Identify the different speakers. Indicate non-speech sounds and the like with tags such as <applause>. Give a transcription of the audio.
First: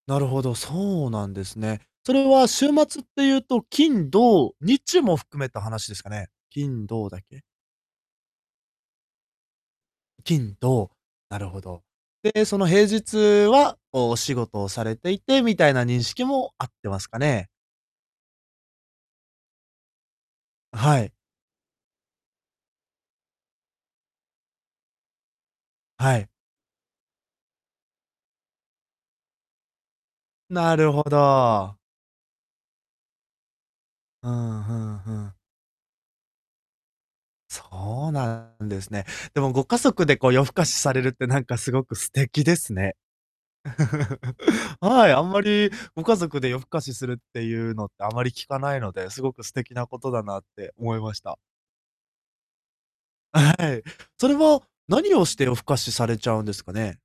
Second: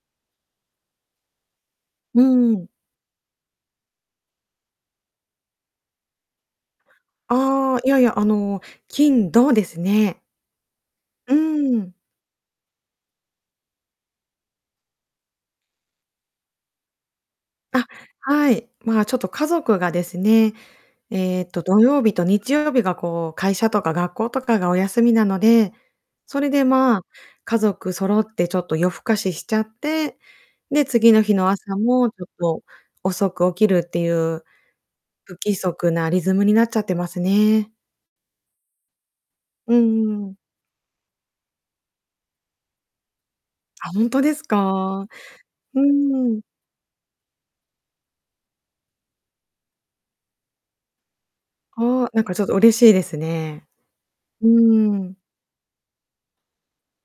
Speaker 1: なるほど、そうなんですね。そ
Speaker 2: う
Speaker 1: れは
Speaker 2: ーん。
Speaker 1: 週末ってゆうと、金、土、日も含めた話ですかね？金、土だけ。
Speaker 2: ああ、いやいや、あの、金、土ですね。
Speaker 1: 金、土、
Speaker 2: う
Speaker 1: なるほ
Speaker 2: ー
Speaker 1: ど。
Speaker 2: ん。
Speaker 1: で、その平日は、こう、お仕事をされていて、みたいな認識もあってますかね？
Speaker 2: あ、はい。まあ、ちょっと、家族がですね、
Speaker 1: はい。
Speaker 2: えっと、土曜日と日曜日が、こう、会社とか学校とかがお休みなので、
Speaker 1: はい。
Speaker 2: それで、まあ、家族そろってちょっと夜更かししちゃって、
Speaker 1: な
Speaker 2: で、
Speaker 1: るほ
Speaker 2: 次の日の朝
Speaker 1: ど。
Speaker 2: もちょっと遅く起きるってゆ
Speaker 1: う
Speaker 2: う、
Speaker 1: ん、ふんふん。
Speaker 2: 不規則なリズムになっちゃってますね。
Speaker 1: そうなんですね。でも、ご
Speaker 2: う
Speaker 1: 家
Speaker 2: ん、
Speaker 1: 族で、
Speaker 2: うー
Speaker 1: こう、
Speaker 2: ん。
Speaker 1: 夜更かしされるってなんかすごく素敵ですね。
Speaker 2: あ、ほんとです
Speaker 1: <chuckles>
Speaker 2: か？
Speaker 1: はい、あんまり
Speaker 2: う
Speaker 1: ご
Speaker 2: ん
Speaker 1: 家
Speaker 2: う
Speaker 1: 族
Speaker 2: ん。
Speaker 1: で夜更かしするってゆうのって、あまり聞かないので、すごく素敵なことだなって思いました。
Speaker 2: ああ、なんかちょっと嬉しいです
Speaker 1: あ、
Speaker 2: ね。
Speaker 1: はい。それ
Speaker 2: う
Speaker 1: は、
Speaker 2: ー
Speaker 1: 何
Speaker 2: ん。
Speaker 1: をして夜更かしされちゃうんですかね？